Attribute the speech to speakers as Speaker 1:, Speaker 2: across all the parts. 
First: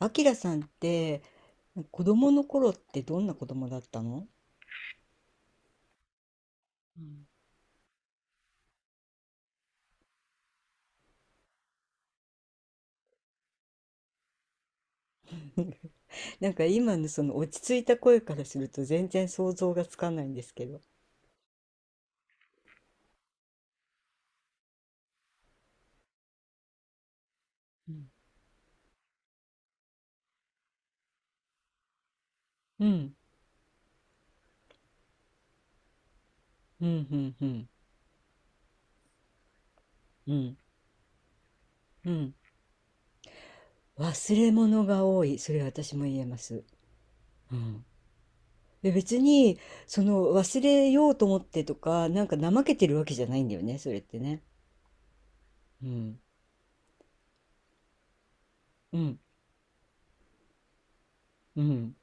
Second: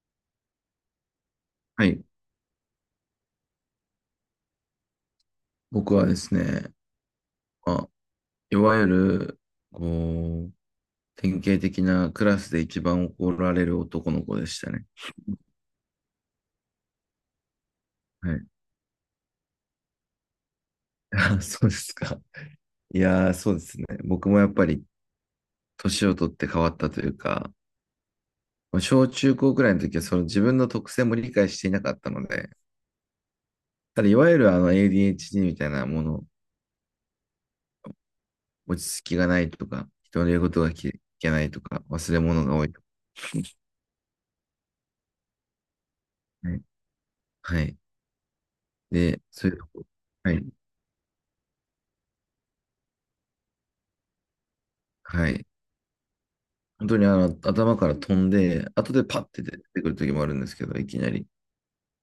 Speaker 1: あきらさんって
Speaker 2: はい。
Speaker 1: 子供の頃ってどんな子供だったの？
Speaker 2: 僕はですね、
Speaker 1: うん。
Speaker 2: いわゆる、こう、典型的なクラスで一番怒られる男の子でしたね。
Speaker 1: なんか今のその落ち着いた声
Speaker 2: は
Speaker 1: から
Speaker 2: い。
Speaker 1: すると全然想像がつかないんですけど。
Speaker 2: あ、そうですか。いやー、そうですね。僕もやっぱり年を取って変わったというか、
Speaker 1: うん、
Speaker 2: 小中高くらいの時はその自分の特性も理解していなかったので、
Speaker 1: うん、
Speaker 2: ただいわゆるあの ADHD みたいなもの、
Speaker 1: うん、うん、うん、
Speaker 2: 落ち着きがないとか、人の
Speaker 1: う
Speaker 2: 言うこ
Speaker 1: ん、
Speaker 2: とが聞けないとか、
Speaker 1: う
Speaker 2: 忘れ
Speaker 1: ん。
Speaker 2: 物が多いとか
Speaker 1: 忘れ物が多い。それ私も言えま
Speaker 2: ね。
Speaker 1: す。う
Speaker 2: はい。
Speaker 1: ん。で別
Speaker 2: で、そうい
Speaker 1: に、
Speaker 2: うとこ。
Speaker 1: その
Speaker 2: はい。
Speaker 1: 忘れようと思ってとか、なんか怠けてるわけじゃないんだよね、それってね。
Speaker 2: はい。
Speaker 1: うん、
Speaker 2: 本当にあの頭から飛んで、後
Speaker 1: う
Speaker 2: で
Speaker 1: ん、
Speaker 2: パッて出てくる時もあるんですけど、いきなり。
Speaker 1: うん。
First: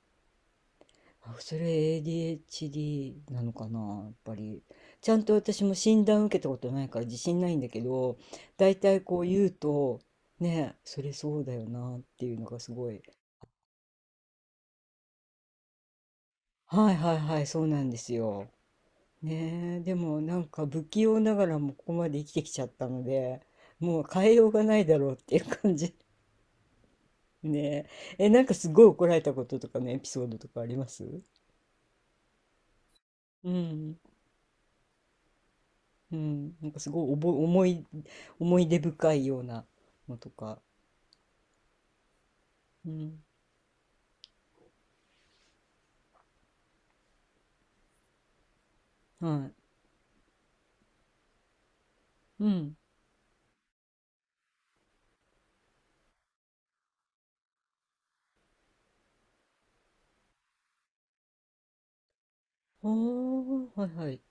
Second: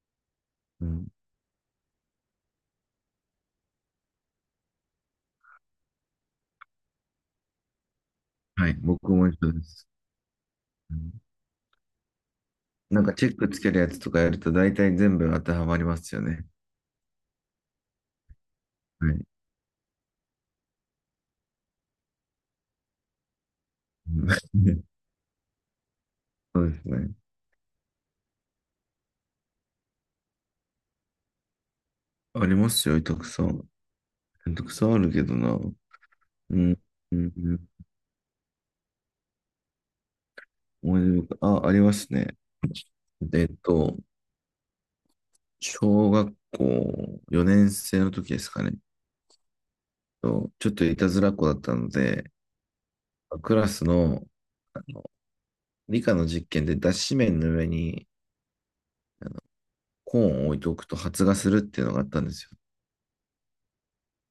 Speaker 2: うん。
Speaker 1: あ、それ ADHD なのかな、やっぱり。ちゃんと私も診断受けたことないから自信ないんだけど、
Speaker 2: は
Speaker 1: だ
Speaker 2: い、
Speaker 1: いたい
Speaker 2: 僕
Speaker 1: こう
Speaker 2: も一
Speaker 1: 言う
Speaker 2: 緒です。
Speaker 1: と、ね、
Speaker 2: う
Speaker 1: それ
Speaker 2: ん。
Speaker 1: そうだよなっていうのがすごい。
Speaker 2: なんかチェックつけるやつとかやると大体全部当てはまりますよね。
Speaker 1: はいはいはい、そうなんですよ。
Speaker 2: はい。
Speaker 1: ねえ、でもなんか不器用ながらもここまで生きてきちゃったので、もう変えようが
Speaker 2: う
Speaker 1: な
Speaker 2: ん。
Speaker 1: い だろうっていう感じ。
Speaker 2: そうですね。
Speaker 1: ねえ、え、なんかすごい怒られたこととかのエピソードとかあります？
Speaker 2: ありますよ、たくさ
Speaker 1: う
Speaker 2: ん。
Speaker 1: ん。
Speaker 2: たくさんあるけどな。
Speaker 1: うん、
Speaker 2: う
Speaker 1: なん
Speaker 2: ん。
Speaker 1: かすごいお
Speaker 2: う
Speaker 1: ぼ、
Speaker 2: ん。う
Speaker 1: 思
Speaker 2: ん。
Speaker 1: い、思い出深いようなのとか。
Speaker 2: 思い出深い、あ、ありますね。
Speaker 1: うん、
Speaker 2: えっと、小学校4年生の時ですかね。
Speaker 1: はい。
Speaker 2: とちょっといたずらっ子だったので、
Speaker 1: うん。
Speaker 2: クラスの理科の実験で脱脂綿の上にコーンを置いておくと発芽するっていうのがあったんですよ。
Speaker 1: おー、はいはい。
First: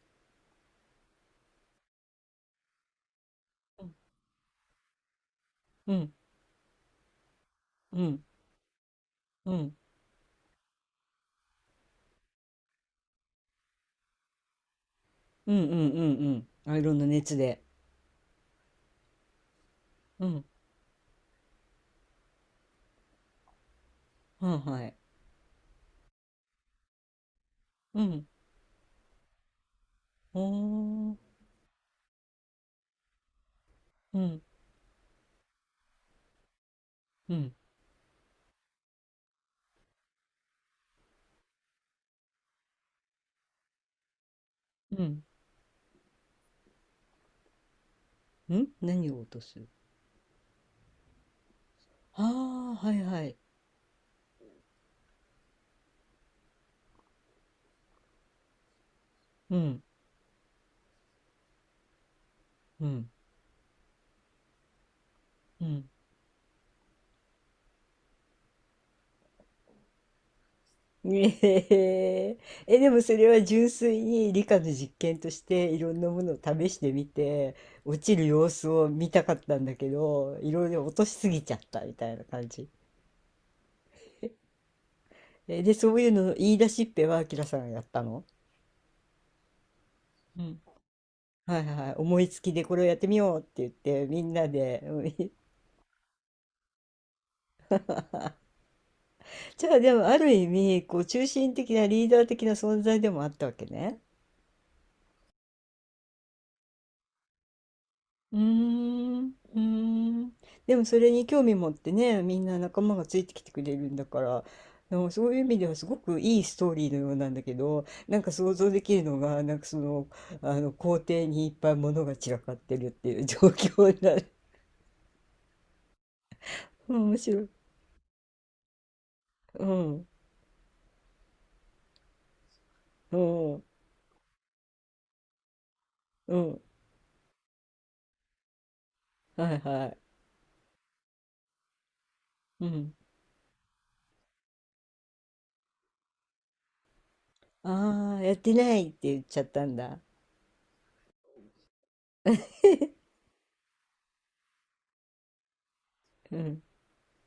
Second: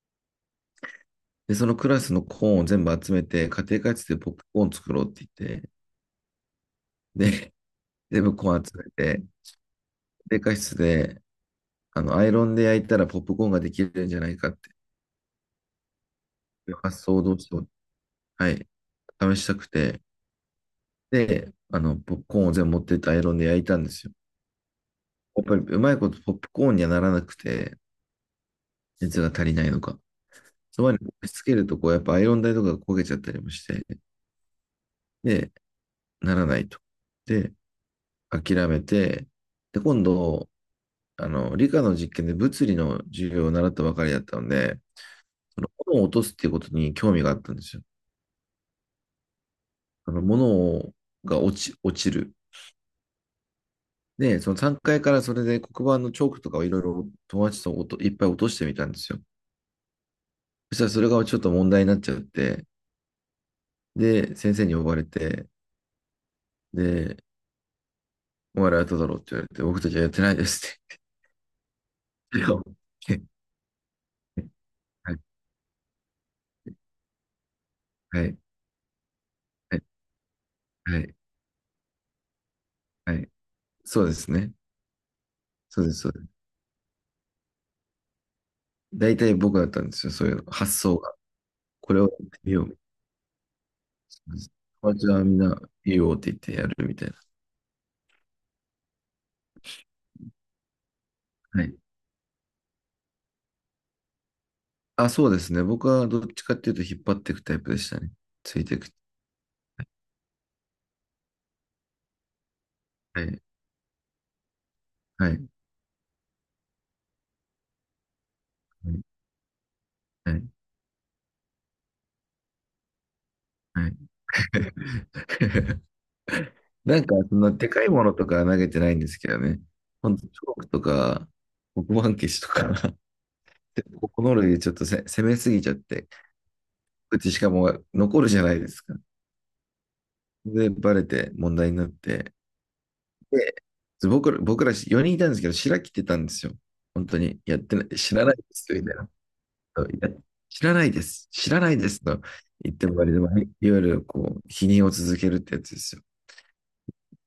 Speaker 2: で、そのクラスのコーンを全部集めて、家庭
Speaker 1: う
Speaker 2: 科室でポップコーン作ろうって言って、
Speaker 1: ん、
Speaker 2: で、
Speaker 1: う
Speaker 2: 全
Speaker 1: ん、
Speaker 2: 部コーン集めて、
Speaker 1: うん、うん、
Speaker 2: 家庭科室で、アイロンで焼いたらポップコーンができるんじゃないかって
Speaker 1: うん、うん、うんうんうんうんうんうんうんん、
Speaker 2: いう
Speaker 1: アイロン
Speaker 2: 発
Speaker 1: の
Speaker 2: 想をど
Speaker 1: 熱
Speaker 2: うして
Speaker 1: で。
Speaker 2: も、はい、試したくて、
Speaker 1: うん、
Speaker 2: で、ポップコーンを全部持ってってアイロンで焼いたんですよ。
Speaker 1: はいはい。
Speaker 2: やっぱりうまいことポップコーンにはならなくて、
Speaker 1: うん、
Speaker 2: 熱が足りないのか。
Speaker 1: お
Speaker 2: そばに押し
Speaker 1: ー、
Speaker 2: 付けると、こう、やっぱアイロン台とかが焦げちゃったりもして、
Speaker 1: うん、
Speaker 2: で、ならないと。
Speaker 1: う
Speaker 2: で、
Speaker 1: ん、
Speaker 2: 諦めて、で、今度、理科の実験で物理の授業を習ったばかりだったので、
Speaker 1: うん。
Speaker 2: その物を落とすっていうことに興味があったんですよ。
Speaker 1: ん、何を落とす？
Speaker 2: 物が落ちる。
Speaker 1: ああー、はいはい。
Speaker 2: で、その3階からそれで黒板のチョークとかをいろいろ友達といっぱい落としてみたんですよ。
Speaker 1: うん、
Speaker 2: そしたらそれがちょっと問題になっちゃって、
Speaker 1: うん、
Speaker 2: で、先生に呼ばれて、
Speaker 1: うん。
Speaker 2: で、お前らやっただろうって言われて、僕たちはやってないですっ
Speaker 1: ねえー。
Speaker 2: て。
Speaker 1: え、でもそれは純粋に理科の実
Speaker 2: は
Speaker 1: 験
Speaker 2: い、
Speaker 1: としていろんなものを試してみて落ち
Speaker 2: はい、
Speaker 1: る
Speaker 2: はい、
Speaker 1: 様子を見たかったんだけど、いろいろ落
Speaker 2: は
Speaker 1: とし
Speaker 2: い、
Speaker 1: すぎちゃったみたいな感じ。
Speaker 2: はい。そうですね。
Speaker 1: えで、
Speaker 2: そう
Speaker 1: そ
Speaker 2: です、
Speaker 1: うい
Speaker 2: そ
Speaker 1: う
Speaker 2: うです。
Speaker 1: のの言い出しっぺはあきらさんがやったの？
Speaker 2: 大体僕だったんですよ、そういう
Speaker 1: う
Speaker 2: の。
Speaker 1: ん。
Speaker 2: 発想が。
Speaker 1: はいは
Speaker 2: こ
Speaker 1: い、
Speaker 2: れをや
Speaker 1: 思い
Speaker 2: って
Speaker 1: つき
Speaker 2: みよ
Speaker 1: で
Speaker 2: うみ
Speaker 1: こ
Speaker 2: た
Speaker 1: れをやってみようって言ってみ
Speaker 2: い
Speaker 1: ん
Speaker 2: な。
Speaker 1: なで。
Speaker 2: 友
Speaker 1: う
Speaker 2: 達
Speaker 1: ん。
Speaker 2: は みんな、いいよって言ってやるみたいな。
Speaker 1: じゃあでもある意味こう中心
Speaker 2: は
Speaker 1: 的
Speaker 2: い。
Speaker 1: なリーダー的な存在でもあったわけね。
Speaker 2: あ、そうですね。僕はどっちかっていうと引っ張っていくタイプでしたね。
Speaker 1: うー
Speaker 2: ついていく。
Speaker 1: ん、うーん。でもそれに興味持ってね、みんな仲間がつ
Speaker 2: は
Speaker 1: いてき
Speaker 2: い。
Speaker 1: てくれるんだから、のそ
Speaker 2: は
Speaker 1: ういう意
Speaker 2: い。
Speaker 1: 味ではすごくいいストーリーのようなんだけど、なんか想像できるのが、なんかその、
Speaker 2: はい。
Speaker 1: あの、校庭にいっぱい物が散らかってるっていう 状
Speaker 2: は
Speaker 1: 況
Speaker 2: い。
Speaker 1: になる。う
Speaker 2: な
Speaker 1: ん、
Speaker 2: んか、
Speaker 1: 面
Speaker 2: そ
Speaker 1: 白
Speaker 2: んな
Speaker 1: い。
Speaker 2: でかいものとかは投げてないんですけどね。
Speaker 1: うん、
Speaker 2: ほんと、チョークとか、黒板消しとか、
Speaker 1: うん、
Speaker 2: でこの類でちょっと攻めすぎちゃって、
Speaker 1: うん。
Speaker 2: うちしかも残るじゃないですか。
Speaker 1: はいはい。
Speaker 2: で、バレて問題になって、
Speaker 1: うん。
Speaker 2: で僕ら4人いたんですけど、白着てたんですよ。本当に。やってない、知
Speaker 1: ああ、
Speaker 2: らな
Speaker 1: やっ
Speaker 2: いで
Speaker 1: て
Speaker 2: す、
Speaker 1: な
Speaker 2: み
Speaker 1: いっ
Speaker 2: たいな。
Speaker 1: て言っちゃったんだ。
Speaker 2: いや、知らないです、知らないです、と言っても割と、いわゆるこう、否認を続けるってやつですよ。
Speaker 1: うん、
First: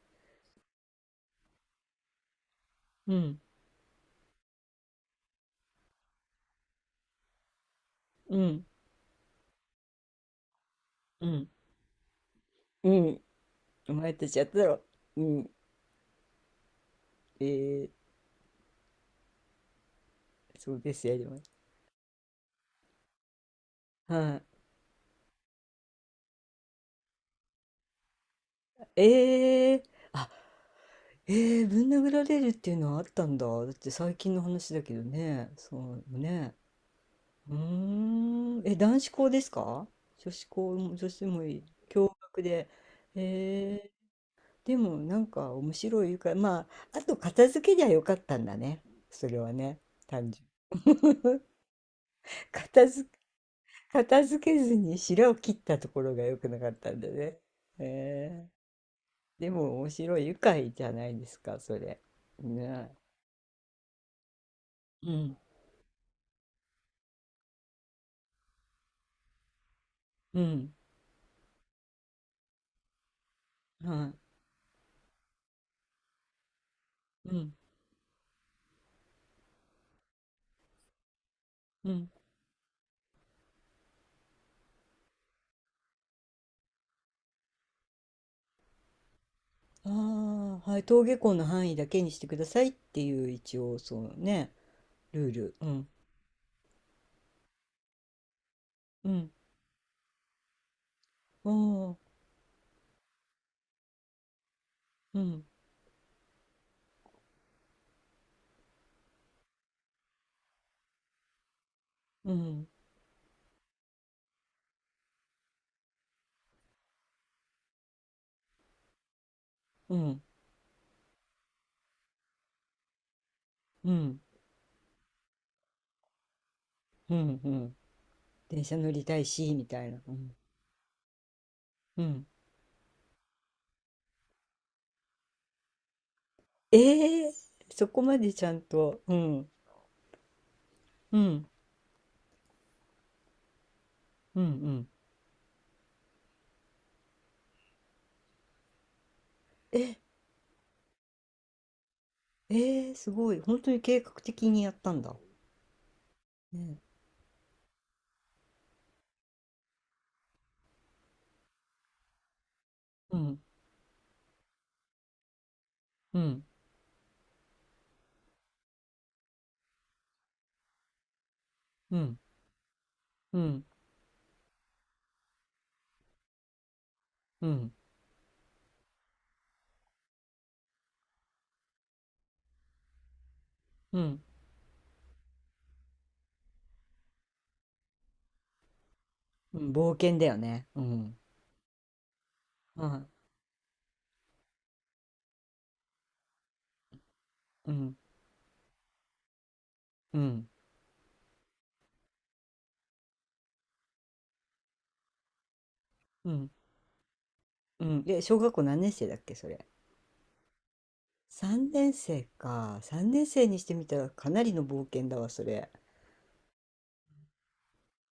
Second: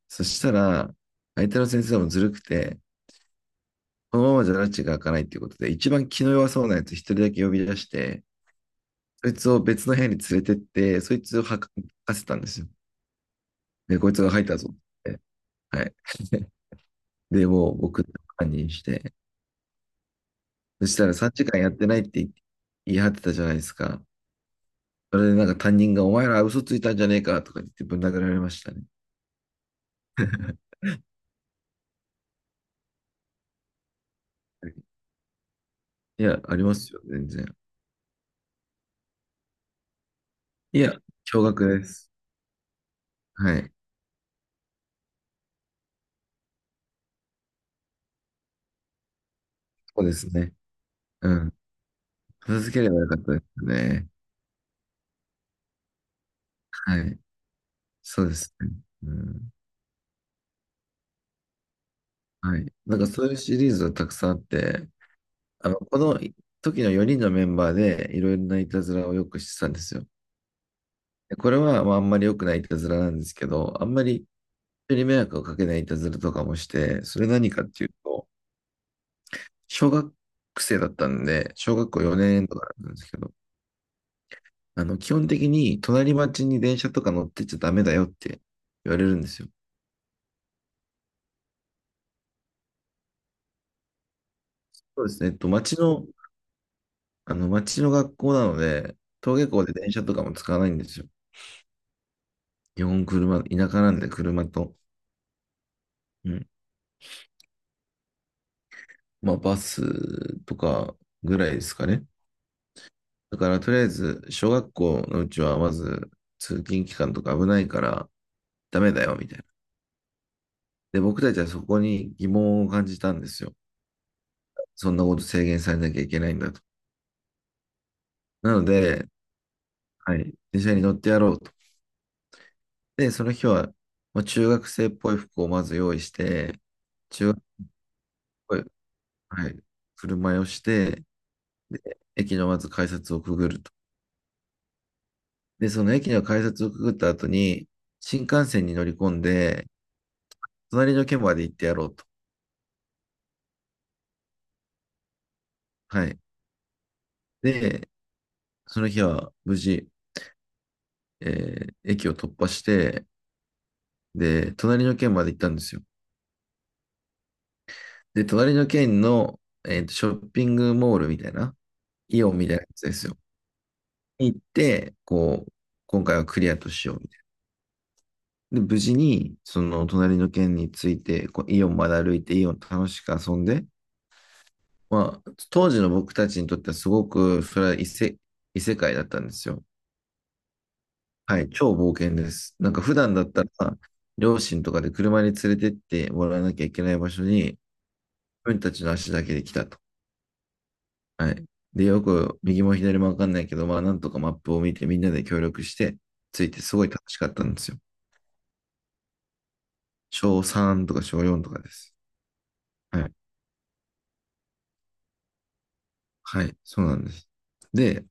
Speaker 2: そしたら、相手の先生もずるくて、
Speaker 1: うん、
Speaker 2: このままじゃ拉致が開かないっていうことで、一番気の弱そうなやつ一人だけ呼び出して、
Speaker 1: うん、
Speaker 2: そいつを別の部屋に連れてって、そい
Speaker 1: う
Speaker 2: つを
Speaker 1: ん、
Speaker 2: 吐かせたんですよ。
Speaker 1: うん。お
Speaker 2: で、こ
Speaker 1: 前
Speaker 2: いつ
Speaker 1: た
Speaker 2: が
Speaker 1: ち
Speaker 2: 入
Speaker 1: や
Speaker 2: っ
Speaker 1: っ
Speaker 2: た
Speaker 1: ただ
Speaker 2: ぞっ
Speaker 1: ろ。
Speaker 2: て。
Speaker 1: うん、
Speaker 2: はい。
Speaker 1: え
Speaker 2: で、もう
Speaker 1: ー、
Speaker 2: 僕、犯人して、
Speaker 1: そう
Speaker 2: そ
Speaker 1: で
Speaker 2: した
Speaker 1: す
Speaker 2: ら3
Speaker 1: よ。
Speaker 2: 時間やってないって言い張ってたじゃないですか。
Speaker 1: はい。
Speaker 2: それでなんか担任がお前ら嘘ついたんじゃねえかとか言ってぶん殴られましたね。
Speaker 1: ええ、あ、ええ、ぶん殴られるっていうのはあったんだ。だって最近の話だけどね。そう
Speaker 2: いや、
Speaker 1: ね。
Speaker 2: ありますよ、全然。
Speaker 1: うーん。え、男子校ですか？女子校
Speaker 2: いや、
Speaker 1: も、女子も
Speaker 2: 驚
Speaker 1: いい。
Speaker 2: 愕です。
Speaker 1: 共学で。
Speaker 2: はい。
Speaker 1: ええ。でもなんか面白いから、まあ、あと片付けりゃよかったんだね。それはね。
Speaker 2: そうです
Speaker 1: 単純。
Speaker 2: ね。うん。片付け
Speaker 1: 片
Speaker 2: ればよ
Speaker 1: 付、
Speaker 2: かったですね。
Speaker 1: 片付けずに白を切ったところが良くなかった
Speaker 2: は
Speaker 1: んだ
Speaker 2: い。
Speaker 1: ね。
Speaker 2: そうで
Speaker 1: えー。
Speaker 2: すね。う
Speaker 1: で
Speaker 2: ん。
Speaker 1: も面白い、愉快じゃないですか、それ。
Speaker 2: はい。
Speaker 1: ね。
Speaker 2: なんかそういうシリーズはたくさんあって、
Speaker 1: うん、
Speaker 2: この時の4人のメンバーでいろいろないたずらをよくしてたんですよ。
Speaker 1: うん、
Speaker 2: でこれは、まあ、あんまり良くないいたずらなんですけど、あんま
Speaker 1: は
Speaker 2: り人に迷惑をかけないいたずらとかもして、それ
Speaker 1: い、う
Speaker 2: 何
Speaker 1: ん、
Speaker 2: かっていうと、小学生だったんで、小学
Speaker 1: う
Speaker 2: 校
Speaker 1: ん。
Speaker 2: 4年とかなんですけど、基本的に隣町に電車とか乗ってっちゃダメだよって言われるんですよ。
Speaker 1: ああ、はい、登下校の範囲だけにしてくださいっていう一応そうね、
Speaker 2: そうです
Speaker 1: ル
Speaker 2: ね。
Speaker 1: ール。う
Speaker 2: 町
Speaker 1: ん、
Speaker 2: の、町の学校なので、
Speaker 1: うん、
Speaker 2: 登下校で電車とかも使わないんですよ。
Speaker 1: おー、
Speaker 2: 基本車、田舎なんで車と、
Speaker 1: うん、
Speaker 2: うん。まあ、バスとかぐらいですかね。
Speaker 1: うん、
Speaker 2: だから、とりあえず、小学校のうちはまず、通勤期間とか危ないから、ダメだよ、みたいな。
Speaker 1: うん、
Speaker 2: で、僕たちはそこに疑問を感じたんですよ。
Speaker 1: うん、
Speaker 2: そんなこと制限されなきゃいけないんだと。
Speaker 1: うん、うん。
Speaker 2: な
Speaker 1: 電
Speaker 2: の
Speaker 1: 車乗り
Speaker 2: で、
Speaker 1: たいし、みたいな。う
Speaker 2: はい、
Speaker 1: ん、
Speaker 2: 電車に乗ってやろうと。
Speaker 1: うん。
Speaker 2: で、その日は、まあ、中学生っぽい服をまず用意して、
Speaker 1: え
Speaker 2: 中
Speaker 1: え、
Speaker 2: 学っ
Speaker 1: そこまでちゃ
Speaker 2: ぽ
Speaker 1: ん
Speaker 2: い、
Speaker 1: と、う
Speaker 2: は
Speaker 1: ん、
Speaker 2: い、振る舞いをして、
Speaker 1: うん、
Speaker 2: で、駅のまず改札をくぐると。
Speaker 1: うん、うん。
Speaker 2: で、その駅の改札をくぐった後に、新幹線に乗り込んで、
Speaker 1: え、
Speaker 2: 隣の県まで行ってやろうと。
Speaker 1: ええすごい。本当に計画的にやったんだ。
Speaker 2: はい。
Speaker 1: ね、
Speaker 2: で、その日は無事、え駅を突破して、
Speaker 1: うん、
Speaker 2: で、隣の県まで行ったんですよ。
Speaker 1: うん、うん、
Speaker 2: で、隣の県の、ショッピングモールみたいな、
Speaker 1: うん、
Speaker 2: イオンみたいなやつですよ。
Speaker 1: うん、
Speaker 2: 行って、こう、今回はクリアとしようみたい
Speaker 1: うん、
Speaker 2: な。で、無事に、その隣の県について、こうイオンまで歩いて、イオン楽しく遊んで、まあ、当時の僕たちにとってはすごく、それは異世界だったんです
Speaker 1: う
Speaker 2: よ。
Speaker 1: ん、冒険だよね。うん。
Speaker 2: はい、超冒険です。なんか
Speaker 1: は
Speaker 2: 普段だったら、両親とかで車に連れてってもらわなきゃいけない場所に、自
Speaker 1: い。うん。
Speaker 2: 分たちの足だけで来たと。
Speaker 1: うん。
Speaker 2: はい。で、よく右も左もわかんないけど、まあなんとかマップを見てみんなで協力して
Speaker 1: う
Speaker 2: つ
Speaker 1: ん。
Speaker 2: いてすごい楽しかったんですよ。
Speaker 1: うん。え、小学校何年生だっけ、それ。
Speaker 2: 小3とか小4とかで
Speaker 1: 3年
Speaker 2: す。
Speaker 1: 生か。
Speaker 2: は
Speaker 1: 3
Speaker 2: い。
Speaker 1: 年生にしてみたらかなりの冒険だわ、それ。
Speaker 2: はい。そうなんです。で、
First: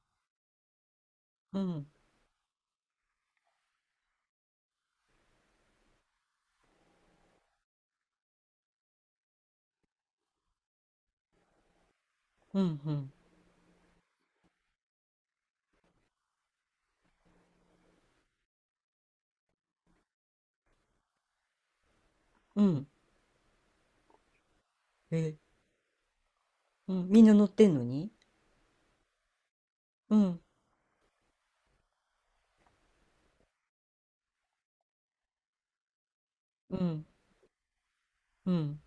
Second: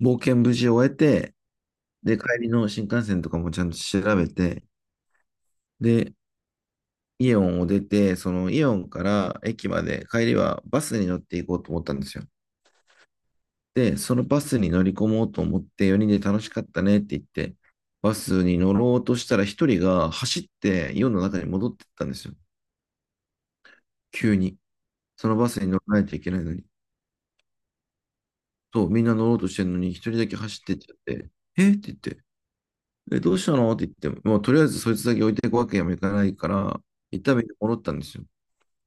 Speaker 2: 冒険無事終えて、
Speaker 1: うん。
Speaker 2: で、帰りの新幹線とかもちゃんと調べて、で、イオンを出て、そのイオンから駅まで帰りはバスに乗っていこうと思ったんですよ。
Speaker 1: うん。うん。
Speaker 2: で、そのバスに乗り込もうと思って4人で楽しかったねって言って、バスに乗ろうとしたら1人が走って世の中に戻ってったんですよ。
Speaker 1: うん。
Speaker 2: 急に。その
Speaker 1: え、
Speaker 2: バスに乗らないといけないのに。
Speaker 1: うん。みんな乗ってんのに。
Speaker 2: そう、みんな乗ろうとしてるのに1
Speaker 1: う
Speaker 2: 人だけ
Speaker 1: ん。
Speaker 2: 走ってっちゃって、えって言って、え、どうしたのって言って、もうとりあえずそいつだけ置いていくわけにもいかないか
Speaker 1: う
Speaker 2: ら、
Speaker 1: ん。
Speaker 2: 一旦みんな戻ったんですよ。
Speaker 1: うん。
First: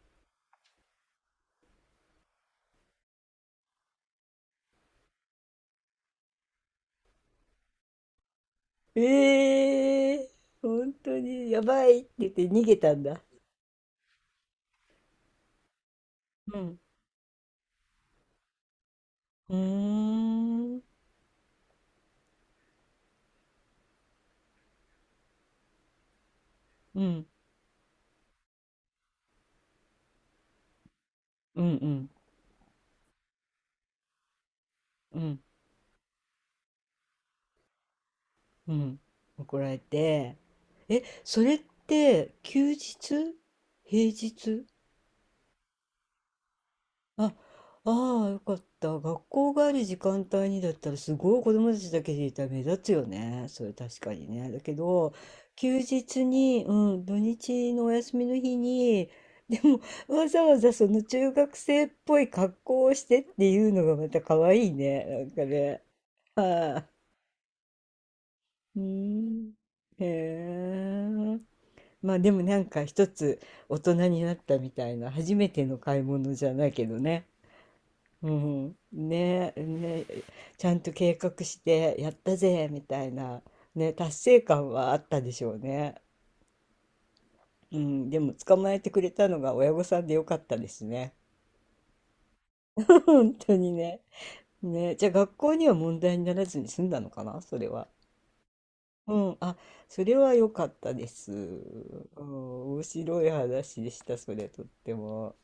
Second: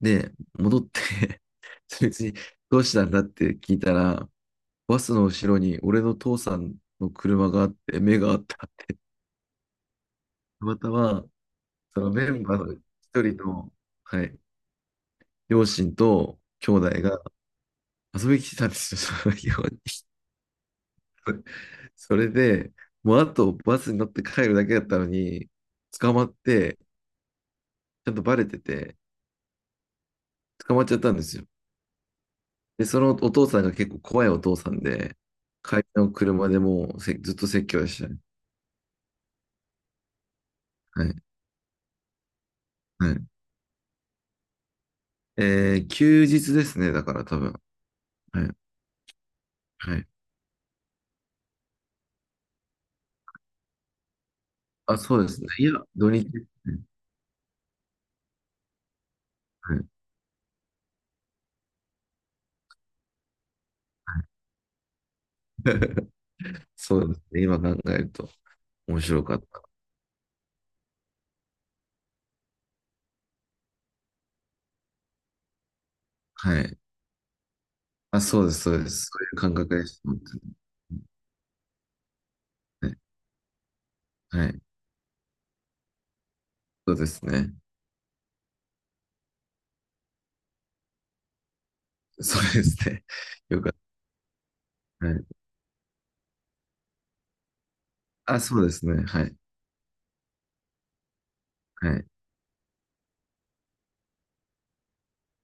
Speaker 2: で、戻って そいつにどうしたんだって聞いたら、バスの後ろに俺の父さんの車があって、目があった。って
Speaker 1: ええ
Speaker 2: た
Speaker 1: ー、
Speaker 2: また
Speaker 1: 本当
Speaker 2: ま、
Speaker 1: にやばい
Speaker 2: そ
Speaker 1: って
Speaker 2: のメ
Speaker 1: 言って
Speaker 2: ンバー
Speaker 1: 逃
Speaker 2: の
Speaker 1: げ
Speaker 2: 一
Speaker 1: たんだ。
Speaker 2: 人の、はい、両親と
Speaker 1: う
Speaker 2: 兄
Speaker 1: ん。
Speaker 2: 弟が遊びに来てたんですよ、その日
Speaker 1: う
Speaker 2: 本に。
Speaker 1: ーん。
Speaker 2: それで、もうあとバスに乗って帰るだけだったのに、捕まって、
Speaker 1: うん。
Speaker 2: ちゃんとバレてて、捕まっちゃったんですよ。
Speaker 1: うん。うん。
Speaker 2: で、そのお父さんが結構怖いお父さんで、
Speaker 1: うん。
Speaker 2: 帰りの車でもうずっと説教でしたね。
Speaker 1: うん。怒られて。え、
Speaker 2: はい。
Speaker 1: それって休日？
Speaker 2: はい。
Speaker 1: 平日？
Speaker 2: 休日ですね、だか
Speaker 1: あ、
Speaker 2: ら多分。
Speaker 1: ああ、よ
Speaker 2: はい。
Speaker 1: かった。学校がある
Speaker 2: は
Speaker 1: 時
Speaker 2: い。
Speaker 1: 間帯にだったら、すごい子供たちだけでいたら目立つよね。それ確かにね。だけ
Speaker 2: あ、
Speaker 1: ど、
Speaker 2: そうですね。いや、
Speaker 1: 休
Speaker 2: 土
Speaker 1: 日
Speaker 2: 日。
Speaker 1: に、うん、土日のお休みの日に、で
Speaker 2: は
Speaker 1: も、
Speaker 2: い。
Speaker 1: わざわざその中学生っぽい格好をしてっていうのがまた可愛いね。なんかね。は
Speaker 2: そうですね。今考えると
Speaker 1: い、うー
Speaker 2: 面白かっ
Speaker 1: ん。
Speaker 2: た。
Speaker 1: へえ。まあでもなんか一つ大人になったみたいな、初めての買い物じゃ
Speaker 2: は
Speaker 1: ない
Speaker 2: い。
Speaker 1: けどね。
Speaker 2: あ、
Speaker 1: う
Speaker 2: そうです、そ
Speaker 1: ん、
Speaker 2: うです。そういう
Speaker 1: ね
Speaker 2: 感
Speaker 1: え、
Speaker 2: 覚でし
Speaker 1: ね
Speaker 2: た。本
Speaker 1: え、
Speaker 2: 当
Speaker 1: ちゃんと計画してやったぜみ
Speaker 2: にね。
Speaker 1: たいな、ね、達成
Speaker 2: はい。
Speaker 1: 感はあったでしょうね。
Speaker 2: そうですね。
Speaker 1: うん、でも捕まえてくれたのが親御さんでよかったですね。
Speaker 2: そうですね。
Speaker 1: 本 当
Speaker 2: よか
Speaker 1: に
Speaker 2: っ
Speaker 1: ね。ね、
Speaker 2: た。
Speaker 1: じゃあ
Speaker 2: は
Speaker 1: 学
Speaker 2: い。
Speaker 1: 校には問題にならずに済んだのかな、それは。
Speaker 2: あ、そうですね。
Speaker 1: う
Speaker 2: は
Speaker 1: ん、
Speaker 2: い。
Speaker 1: あ、それは良かったです。
Speaker 2: はい。
Speaker 1: うん、面白い話でした、それとっても。